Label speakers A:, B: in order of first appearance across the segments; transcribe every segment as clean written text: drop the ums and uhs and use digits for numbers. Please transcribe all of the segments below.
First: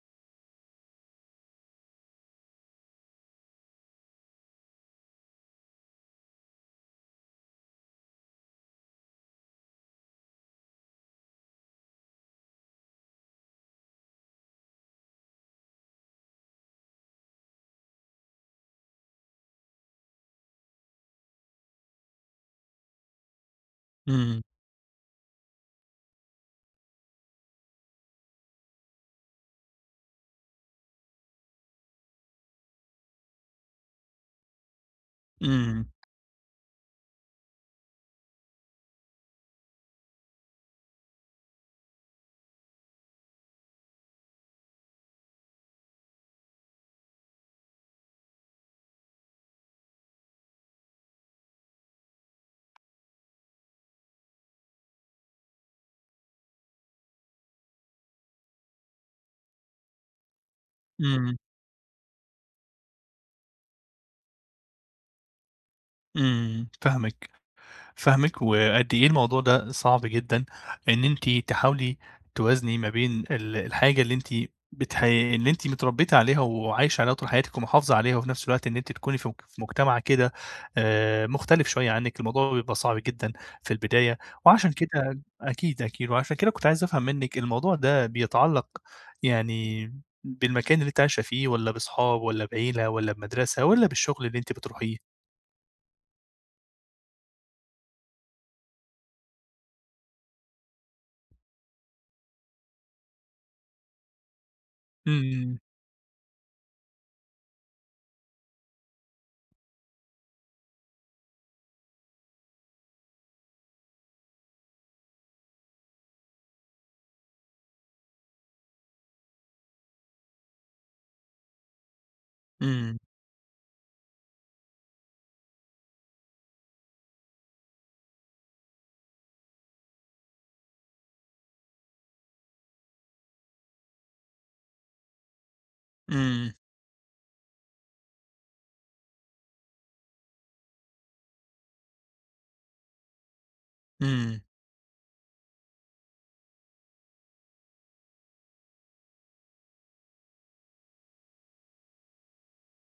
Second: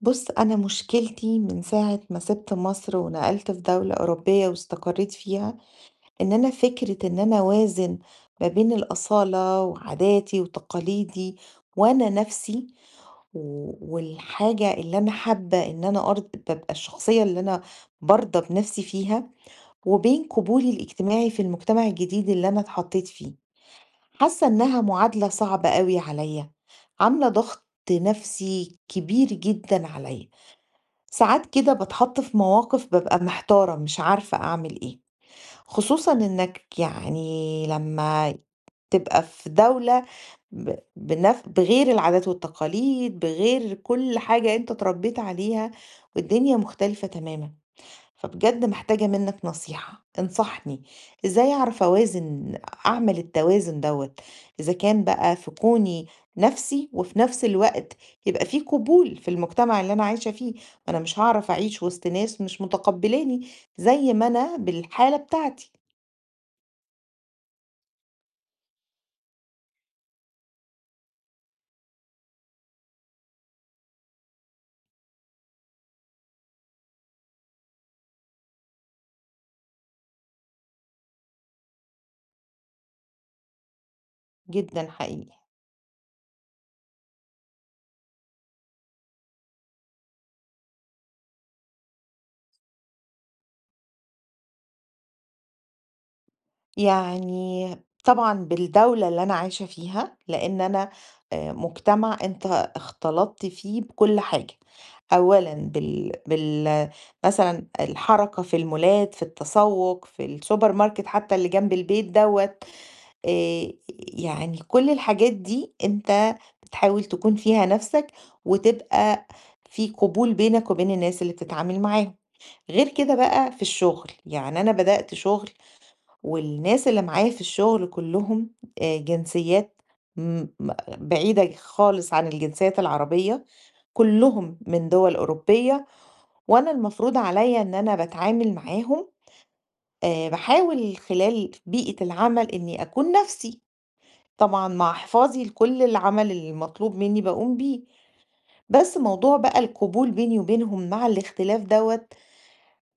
A: بُص، أنا مشكلتي من ساعة ما سِبت مصر ونقلت في دولة أوروبية واستقريت فيها، إن أنا فكرة إن أنا أوازن ما بين الأصالة وعاداتي وتقاليدي وأنا نَفْسي، والحاجة اللي أنا حابة إن أنا أرض بابقى الشخصية اللي أنا بارضى بنَفْسي فيها، وبين قبولي الاجتماعي في المجتمع الجديد اللي أنا اتحطيت فيه.
B: إمم،
A: حاسة إنها معادلة صعبة أوي عليّا، عاملة ضغط نَفْسي كبير جدًا عليّا. ساعات كده باتحط في مواقف بابقى محتارة مش عارفة أعمل إيه،
B: إمم،
A: خصوصًا إنك يعني لمّا تبقى في دولة ب بنف بغير العادات والتقاليد، بغير كل حاجة أنت اتربيت عليها والدنيا مختلفة تمامًا. فبجد محتاجة منك نصيحة انصحني ازاي اعرف اوازن اعمل التوازن دوت اذا كان بقى في كوني نفسي وفي نفس الوقت يبقى في قبول في المجتمع اللي انا عايشة فيه. انا مش
B: إمم،
A: هعرف اعيش وسط ناس مش متقبلاني زي ما انا بالحالة بتاعتي
B: إمم. فاهمِك. فاهمِك، وقد إيه الموضوع ده صعب جدًا، إن أنتِ تحاولي توازني ما بين الحاجة اللي أنتِ متربية عليها وعايشة عليها طول حياتِك ومحافظة عليها، وفي نفس الوقت إن أنتِ تكوني في مجتمع كده مختلف شوية عنِك. الموضوع بيبقى صعب جدًا في البداية، وعشان
A: جدا
B: كده
A: حقيقي.
B: أكيد، أكيد، وعشان كده كنت عايز أفهم منِك الموضوع ده بيتعلق يعني بالمكان اللي أنتِ عايشة فيه، والّا بأصحاب، والّا بعيلة، والّا بمدرسة، والّا بالشغل اللي أنتِ بتروحيه؟
A: يعني طبعًا بالدولة اللي أنا عايشة فيها، لإن أنا مجتمع أنت اختلطت فيه بكل حاجة، أولًا
B: إمم،
A: بال بال مثلًا الحركة في المولات، في التسوق، في السوبر ماركت حتى اللي جنب البيت دوّة، آآ يعني كل الحاجات دي أنت بتحاول تكون فيها نَفْسك، وتبقى في قبول بينك وبين الناس اللي بتتعامل معاهم، غير
B: إمم،
A: كده بقى في الشغل، يعني أنا بدأت شغل والناس اللي معايا في الشغل كلّهم جنسيات م م بعيدة خالص عن الجنسيات العربية، كلّهم من دول أوروبية،
B: إمم،
A: وأنا المفروض عليّا إن أنا باتعامل معاهم باحاول خلال بيئة العمل إني أكون نَفْسي،
B: إمم.
A: طبعًا مع حفاظي لكل العمل المطلوب مني باقوم بيه، بس موضوع بقى القبول بيني وبينهم مع الاختلاف دوّة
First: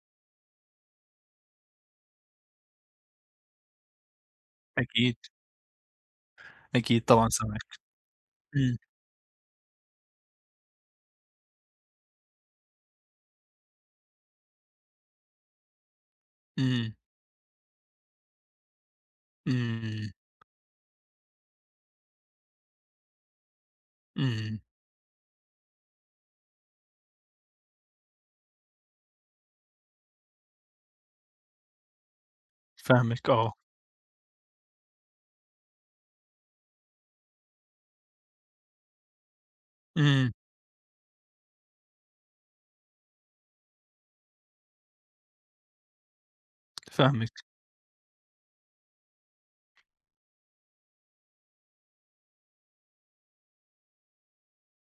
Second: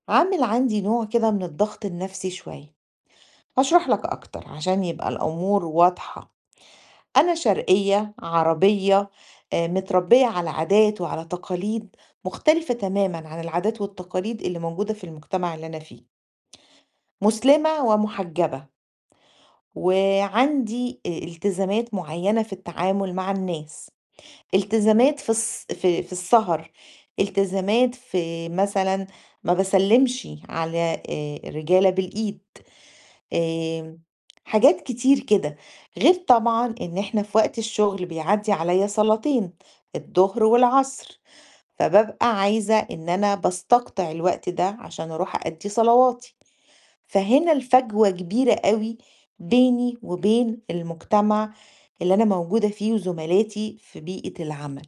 A: عامل عندي نوع كده من الضغط النَفْسي شوية، هاشرح لك أكتر عشان يبقى
B: أكيد،
A: الأمور واضحة.
B: أكيد طبعًا
A: أنا
B: سامعك.
A: شرقية،
B: إمم،
A: عربية، متربية على عادات وعلى تقاليد مختلفة تمامًا عن العادات والتقاليد اللي موجودة في المجتمع اللي أنا فيه.
B: إمم،
A: مُسلمة ومُحجبة،
B: إمم،
A: وعندي التزامات معينة في التعامل مع الناس،
B: إمم.
A: التزامات في السهر، التزامات في مثلًا ما باسلمش على الرجالة بالإيد.
B: فاهمِك آه.
A: آمم، حاجات كتير كده، غير طبعًا إن إحنا في وقت الشغل بيعدّي عليَّ صلاتين،
B: إمم.
A: الضهر والعصر، فبابقى عايزة إن أنا باستقطع الوقت ده عشان أروح أأدّي صلواتي،
B: فاهمِك.
A: فهنا الفجوة كبيرة أوي بيني وبين المجتمع اللي أنا موجودة فيه وزملاتي في بيئة العمل،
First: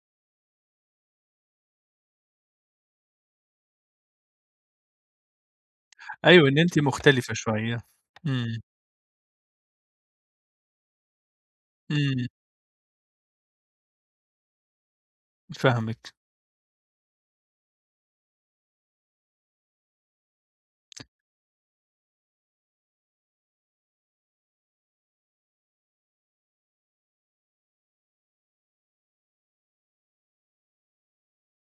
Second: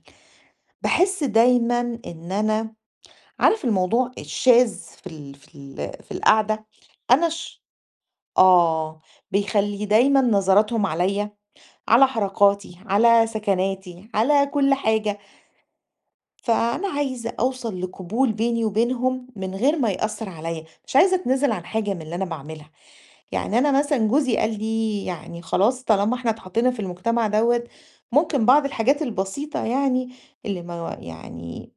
A: باحس دايمًا إن أنا عارف الموضوع الشاذ في
B: أيوه، إن
A: القعدة؟
B: أنتِ
A: أنا
B: مختلفة
A: ش
B: شوية. إمم،
A: آه، بيخلّي دايمًا نظراتهم عليّا، على
B: إمم.
A: حركاتي، على سكناتي، على كل حاجة،
B: فاهمِك.
A: فأنا عايزة أوصل لقبول بيني وبينهم من غير ما يأثّر عليّا، مش عايزة أتنازل عن حاجة من اللي أنا باعملها، يعني أنا مثلًا جوزي قال لي يعني خلاص طالما إحنا اتحطينا في المجتمع دوّة، ممكن بعض الحاجات البسيطة يعني اللي ما يعني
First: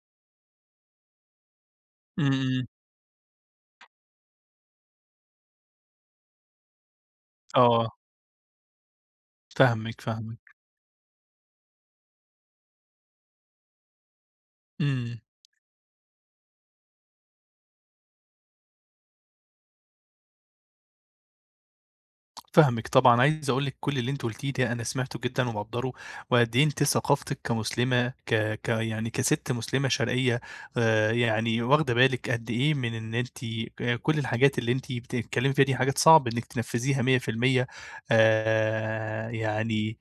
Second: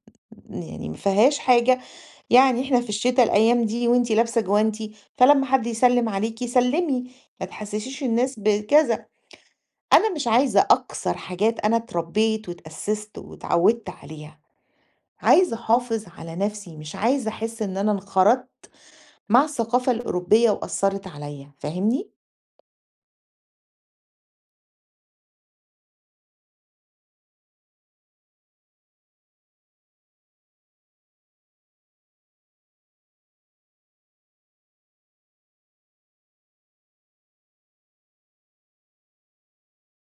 A: يعني ما فيهاش حاجة،
B: إمم،
A: يعني
B: إمم،
A: إحنا في الشتا الأيام دي وأنتِ لابسة جوانتي، فلمّا حد يسلِّم عليكِ سلِّمي، ما
B: آه.
A: تحسسيش الناس بكذا.
B: فاهمِك،
A: أنا مش
B: فاهمِك.
A: عايزة أكسر حاجات أنا اتربيت واتأسست واتعودت عليها،
B: إمم.
A: عايزة أحافظ على نفسي، مش عايزة أحس إن أنا انخرطت مع الثقافة الأوروبية وأثّرت عليَّ، فاهمني؟
B: فاهمِك طبعًا، عايز أقول لِك كل اللي أنتِ قُلتيه ده أنا سمعته جدًا ومقدّره، وقد إيه أنتِ ثقافتِك كمسلمة ك ك يعني كسِت مسلمة شرقية يعني واخدة بالِك قد إيه من إن أنتِ كل الحاجات اللي أنتِ بتتكلمي فيها دي حاجات صعب إنِك تنفذيها 100%. آآ، يعني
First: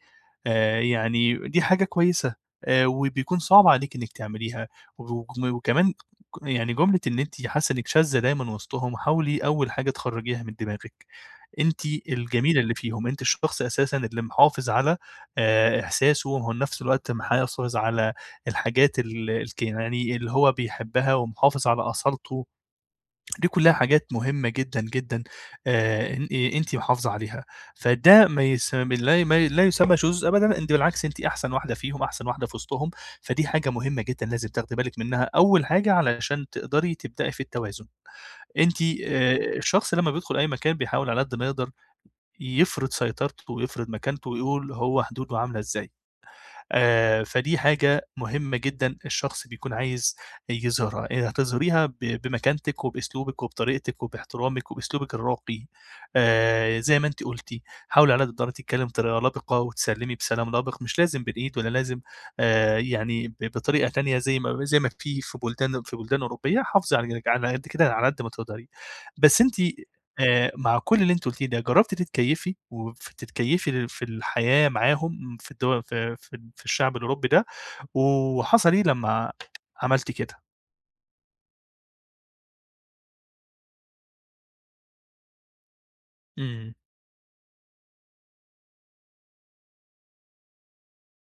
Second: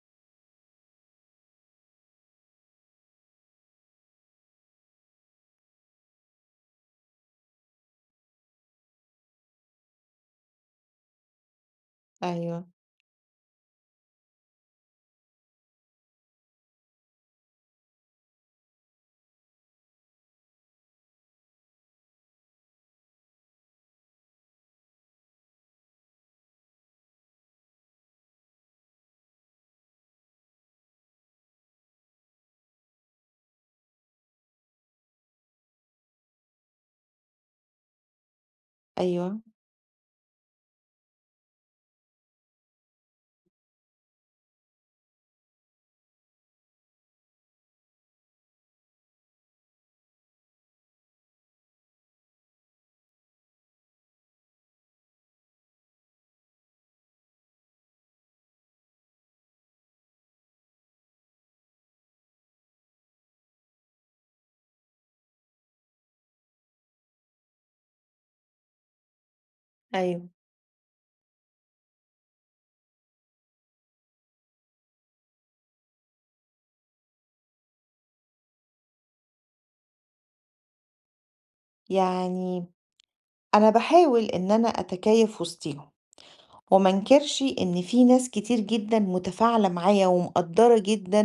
B: يعني دي حاجة كويسة. وبيكون صعب عليكِ إنِك تعمليها، وكمان يعني جملة إن أنتِ حاسة إنِك شاذة دايمًا وسطهم. حاولي أول حاجة تخرجيها من دماغِك. أنتِ الجميلة
A: أيوه،
B: اللي فيهم، أنتِ الشخص أساسًا اللي محافظ على إحساسه وهو نفس الوقت محافظ على الحاجات ال الك يعني اللي هو بيحبها ومحافظ على أصالته. دي كلّها حاجات مهمة جدًا، جدًا. أن إيه، أنتِ محافظة عليها، فده ما يس لا ما ي- لا يسمى شذوذ أبدًا. أنتِ بالعكس أنتِ أحسن واحدة فيهم، أحسن واحدة في وسطهم. فدي حاجة مهمة جدًا لازم تاخدي بالِك منها أول حاجة علشان تقدري تبدئي في التوازن. أنتِ
A: أيوه،
B: الشخص لمّا بيدخل أي مكان بيحاول على قد ما يقدر يفرض سيطرته ويفرض مكانته ويقول هو حدوده عاملة إزاي. فدي حاجة مهمة جدًا الشخص بيكون عايز يظهرها. هتظهريها بمكانتِك وبأسلوبِك وبطريقتِك وباحترامِك وبأسلوبِك الراقي. زي ما أنتِ قُلتِ، حاولي على قد الإمكان تتكلّمي بطريقة لبِقة وتسلِّمي بسلام لبِق، مش لازم بالإيد ولا لازم يعني بطريقة تانية زي ما في بُلدان أوروبية. حافظي على قد كده على قد ما تقدري. بس أنتِ
A: أيوه.
B: مع كل اللي أنتِ قُلتيه ده، جرّبتِ تتكيّفي في الحياة معاهم في الدول في في في الشعب الأوروبي ده، وحصل إيه لمّا عملتِ كده؟
A: يعني أنا باحاول إن أنا أتكيّف وسطيهم.
B: إمم.
A: وما انكرش ان في ناس كتير جدا متفاعله معايا ومقدره جدا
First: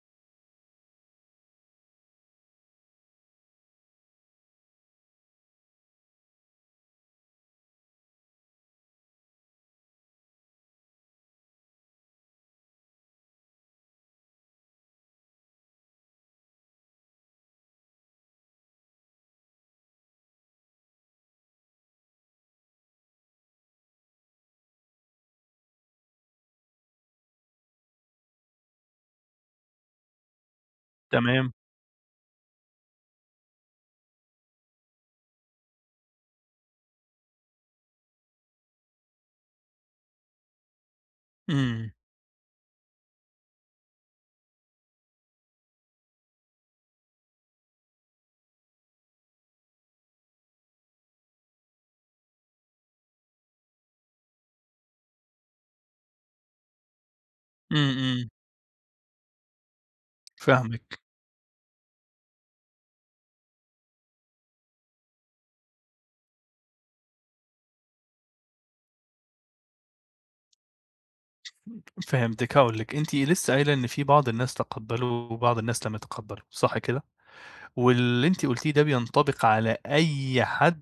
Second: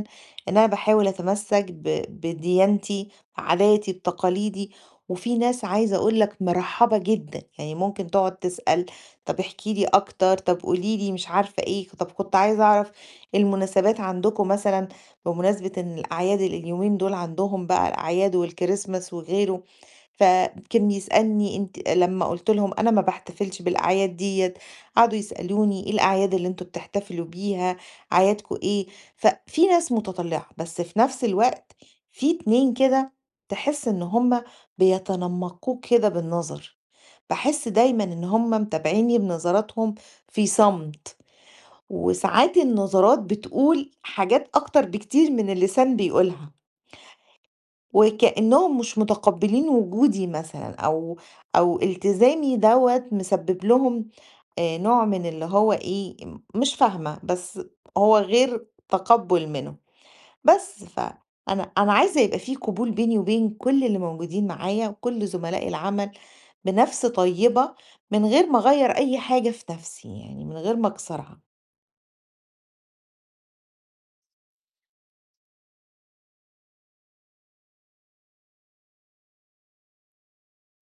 A: ان انا بحاول اتمسك بديانتي بعاداتي بتقاليدي وفي ناس عايزه اقول لك مرحبه جدا يعني ممكن تقعد تسال طب احكي لي اكتر طب قولي لي مش عارفه ايه طب كنت عايزه اعرف المناسبات عندكم مثلا بمناسبه ان الاعياد اليومين دول عندهم بقى الاعياد والكريسماس وغيره. فكان يسألني انت لما قلت لهم انا ما بحتفلش بالاعياد ديت قعدوا يسألوني إيه الأعياد اللي أنتم بتحتفلوا بيها، أعيادكم إيه؟ ففي ناس متطلعة، بس في نفس
B: تمام.
A: الوقت في 2 كده تحس إن هُم بيتنمقوك كده بالنظر، باحس دايمًا إن هُم متابعيني بنظراتهم في صمت،
B: إمم،
A: وساعات النظرات بتقول حاجات أكتر بكتير من اللسان بيقولها. وكأنهم مش متقبلين وجودي مثلًا، أو أو التزامي دوّة مسبب لهم نوع من اللي هو إيه، مش فاهمة، بس
B: إمم،
A: هو
B: إمم.
A: غير تقبُّل منهم، بس
B: فاهمِك.
A: فأنا أنا عايزة يبقى في قبول بيني وبين كل اللي موجودين معايا وكل زملائي العمل بنَفْس طيبة، من غير ما أغيّر أي حاجة في نَفْسي، يعني من غير ما أكسرها،
B: فهمتِك، هاقول لِك، أنتِ لسه قايلة إن في بعض الناس تقبّلوا وبعض الناس لم يتقبّلوا، صح كده؟ واللي أنتِ قُلتيه ده بينطبق على أي حد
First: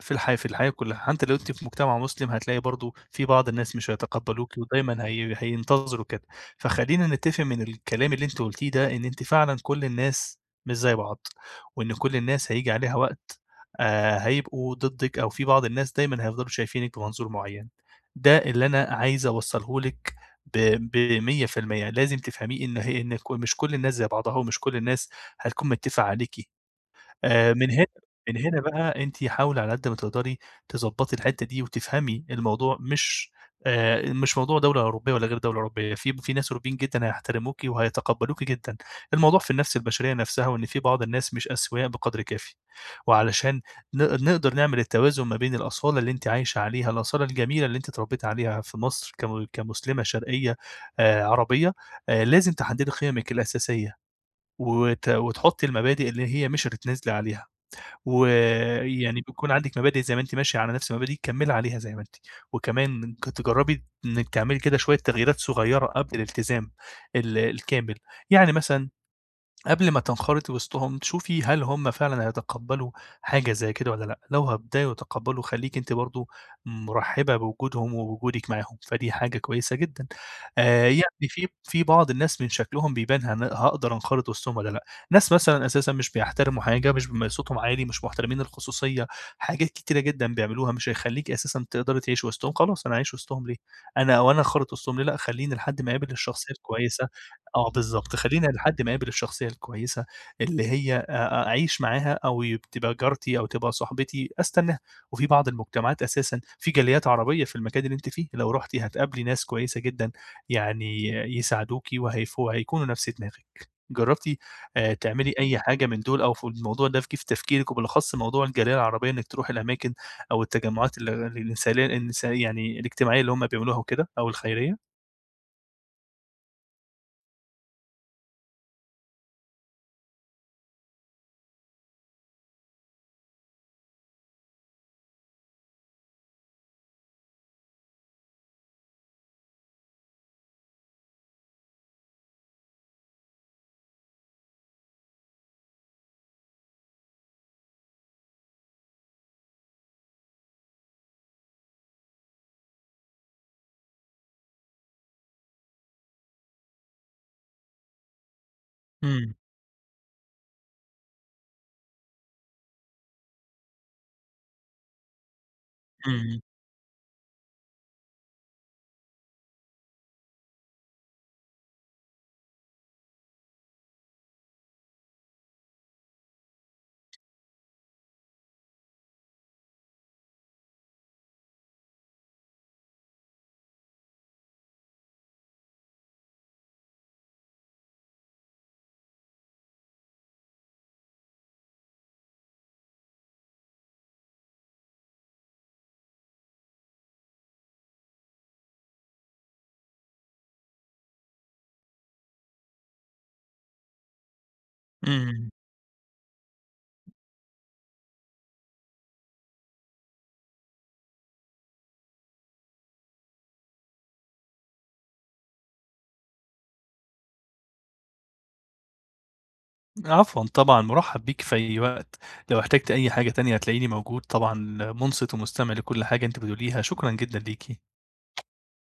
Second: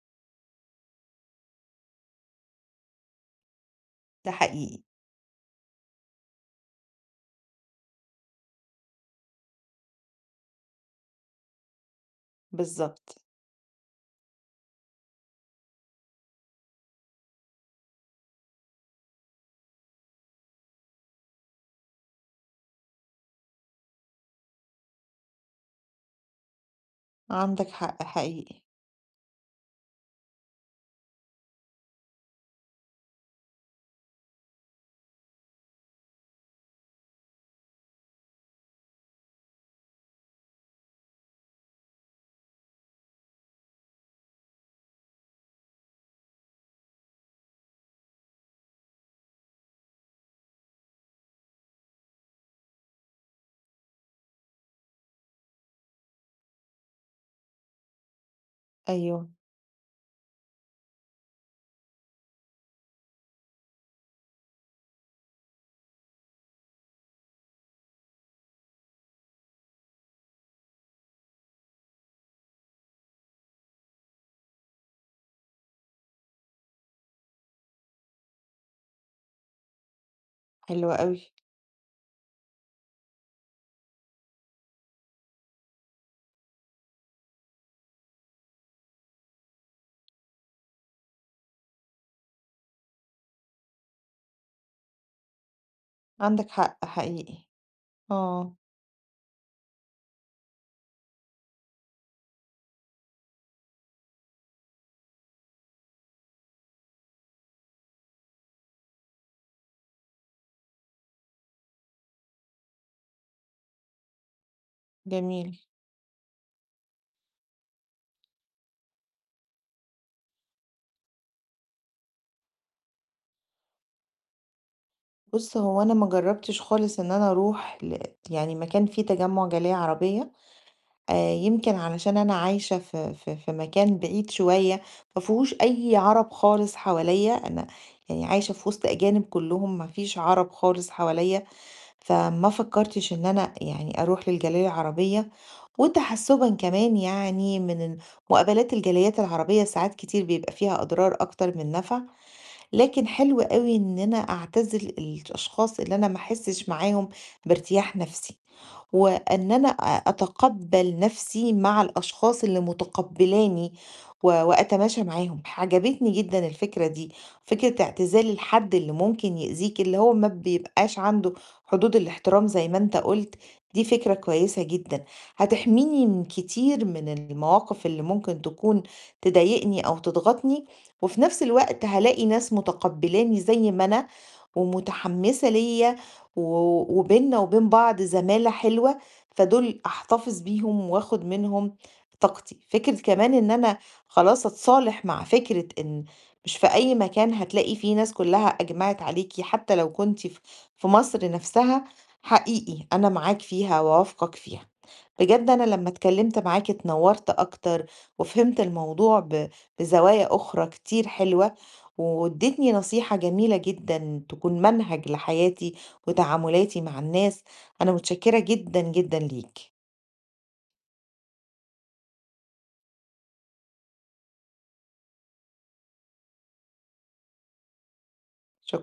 B: في الحياة كلّها، حتى لو أنتِ في مجتمع مسلم هتلاقي برضه في بعض الناس مش
A: ده
B: هيتقبّلوكِ
A: حقيقي،
B: ودايمًا هينتظروا كده. فخلّينا نتّفق من الكلام اللي أنتِ قلتيه ده إن أنتِ فعلًا كل الناس مش زي بعض، وإن كل الناس هييجي عليها
A: بالضبط،
B: وقت هيبقوا ضدِّك أو في بعض الناس دايمًا هيفضلوا شايفينِك بمنظور معيّن. ده اللي أنا عايز أوصّله لِك ب ب100%. لازم تفهميه إن مش كل الناس زي بعضها ومش كل الناس هتكون متّفقة عليكِ. آآ
A: عندك
B: من هنا
A: حق
B: من هنا
A: حقيقي،
B: بقى أنتِ حاولي على قد ما تقدري تضبّطي الحتّة دي وتفهمي الموضوع مش، مش موضوع دولة أوروبية والّا غير دولة أوروبية، في ناس أوروبيين جدًا هيحترموكِ وهيتقبّلوكِ جدًا. الموضوع في النَفْس البشرية نَفْسها وإن في بعض الناس مش أسوياء بقدر كافي، وعلشان نقدر نعمل التوازن ما بين الأصالة اللي أنتِ عايشة عليها، الأصالة الجميلة اللي أنتِ اتربّيتِ عليها في مصر كمسلمة شرقية عربية. لازم تحدّدي قيمِك الأساسية وتحطّي المبادئ اللي هي مش هتتنازلي عليها. ويعني
A: أيوه،
B: بيكون عندِك مبادئ زي ما أنتِ ماشية على نفس مبادئِك كمّلي عليها زي ما أنتِ، وكمان تجرّبي إنِّك تعملي كده شوية تغييرات صغيّرة قبل الالتزام الكامل، يعني مثلًا قبل ما تنخرطي وسطهم تشوفي هل هم فعلًا هيتقبّلوا حاجة زي كده والّا لأ، لو هيبدأوا يتقبّلوا خلّيكِ أنتِ برضه مرحّبة بوجودهم ووجودِك معاهم. فدي حاجة كويسة جدًا.
A: حلو أوي،
B: يعني في بعض الناس من شكلهم بيبان هاقدر أنخرط وسطهم والّا لأ. ناس مثلًا أساسًا مش بيحترموا حاجة، مش بيبقى صوتهم عالي، مش محترمين الخصوصية، حاجات كتيرة جدًا بيعملوها مش هيخلّيكِ أساسًا تقدري تعيشي وسطهم. خلاص أنا هاعيش وسطهم ليه، أنا أنخرط وسطهم ليه؟ لأ، خلّيني لحد ما أقابل
A: عندك
B: الشخصية
A: حق
B: الكويسة.
A: حقيقي.
B: آه بالضبط، خلّينا
A: آه،
B: لحد ما اقابل الشخصية الكويسة اللي هي أعيش معاها أو تبقى جارتي أو تبقى صاحبتي أستناها. وفي بعض المجتمعات أساسًا في جاليات عربية في المكان اللي أنتِ فيه، لو رُحتِ هتقابلي ناس كويسة جدا يعني يساعدوكِ وهيكونوا نفس دماغِك. جرّبتِ تعملي
A: جميل.
B: أي حاجة من دول، أو في الموضوع ده جِه في تفكيرِك وبالأخص موضوع الجالية العربية إنِّك تروحي الأماكن أو التجمعات ال الإنسانية الإنس يعني الاجتماعية اللي هم بيعملوها وكده أو الخيرية؟
A: بُص، هو أنا ما جرّبتش خالص إن أنا أروح يعني مكان فيه تجمُّع جالية عربية، يمكن علشان أنا عايشة في مكان بعيد شوية، ما فيهوش أي عرب خالص حواليّا، أنا يعني عايشة في وسط أجانب كلّهم، ما فيش عرب خالص حواليّا، فما فكّرتش إن أنا يعني أروح للجالية العربية، وتحسُّبًا كمان يعني من ال مقابلات الجاليات العربية ساعات كتير بيبقى فيها أضرار أكتر من نَفع، لكن حلو أوي إن أنا أعتزل الأشخاص اللي أنا ما أحسش معاهم بارتياح نفسي.
B: إمم،
A: وإن أنا أتقبّل نَفْسي مع الأشخاص اللي متقبّلاني وأتماشى معاهم، عجبتني
B: إمم،
A: جدًا الفكرة دي، فكرة اعتزال الحد اللي ممكن يأذيك، اللي هو ما بيبقاش عنده حدود الاحترام زي ما أنت قُلت، دي فكرة كويسة جدًا، هتحميني من كتير من المواقف اللي ممكن تكون تضايقني أو تضغطني، وفي نَفْس الوقت هالاقي ناس متقبّلاني زي ما أنا ومتحمّسة ليّا و وبيننا وبين بعض زمالة حلوة، فدول أحتفظ بيهم وآخد منهم طاقتي. فكرة كمان إن أنا خلاص أتصالح مع فكرة إن مش في أي مكان هتلاقي فيه ناس كلها أجمعت عليكِ حتى لو كنتِ في مصر نفسها، حقيقي أنا معاك فيها وأوافقك فيها.
B: إمم.
A: بجد أنا لمّا اتكلمت معاك اتنورت أكتر، وفهمت الموضوع بزوايا أخرى كتير حلوة، واديتني نصيحة جميلة جدًا تكون منهج لحياتي وتعاملاتي مع الناس. أنا متشكرة جدًا، جدًا ليكِ.
B: عفوًا طبعًا، مُرحّب بيك في أي وقت، لو احتجت أي حاجة تانية هتلاقيني موجود، طبعًا مُنصِت ومستمع لكل حاجة أنتِ بتقوليها. شكرًا جدًا ليكِ.
A: شك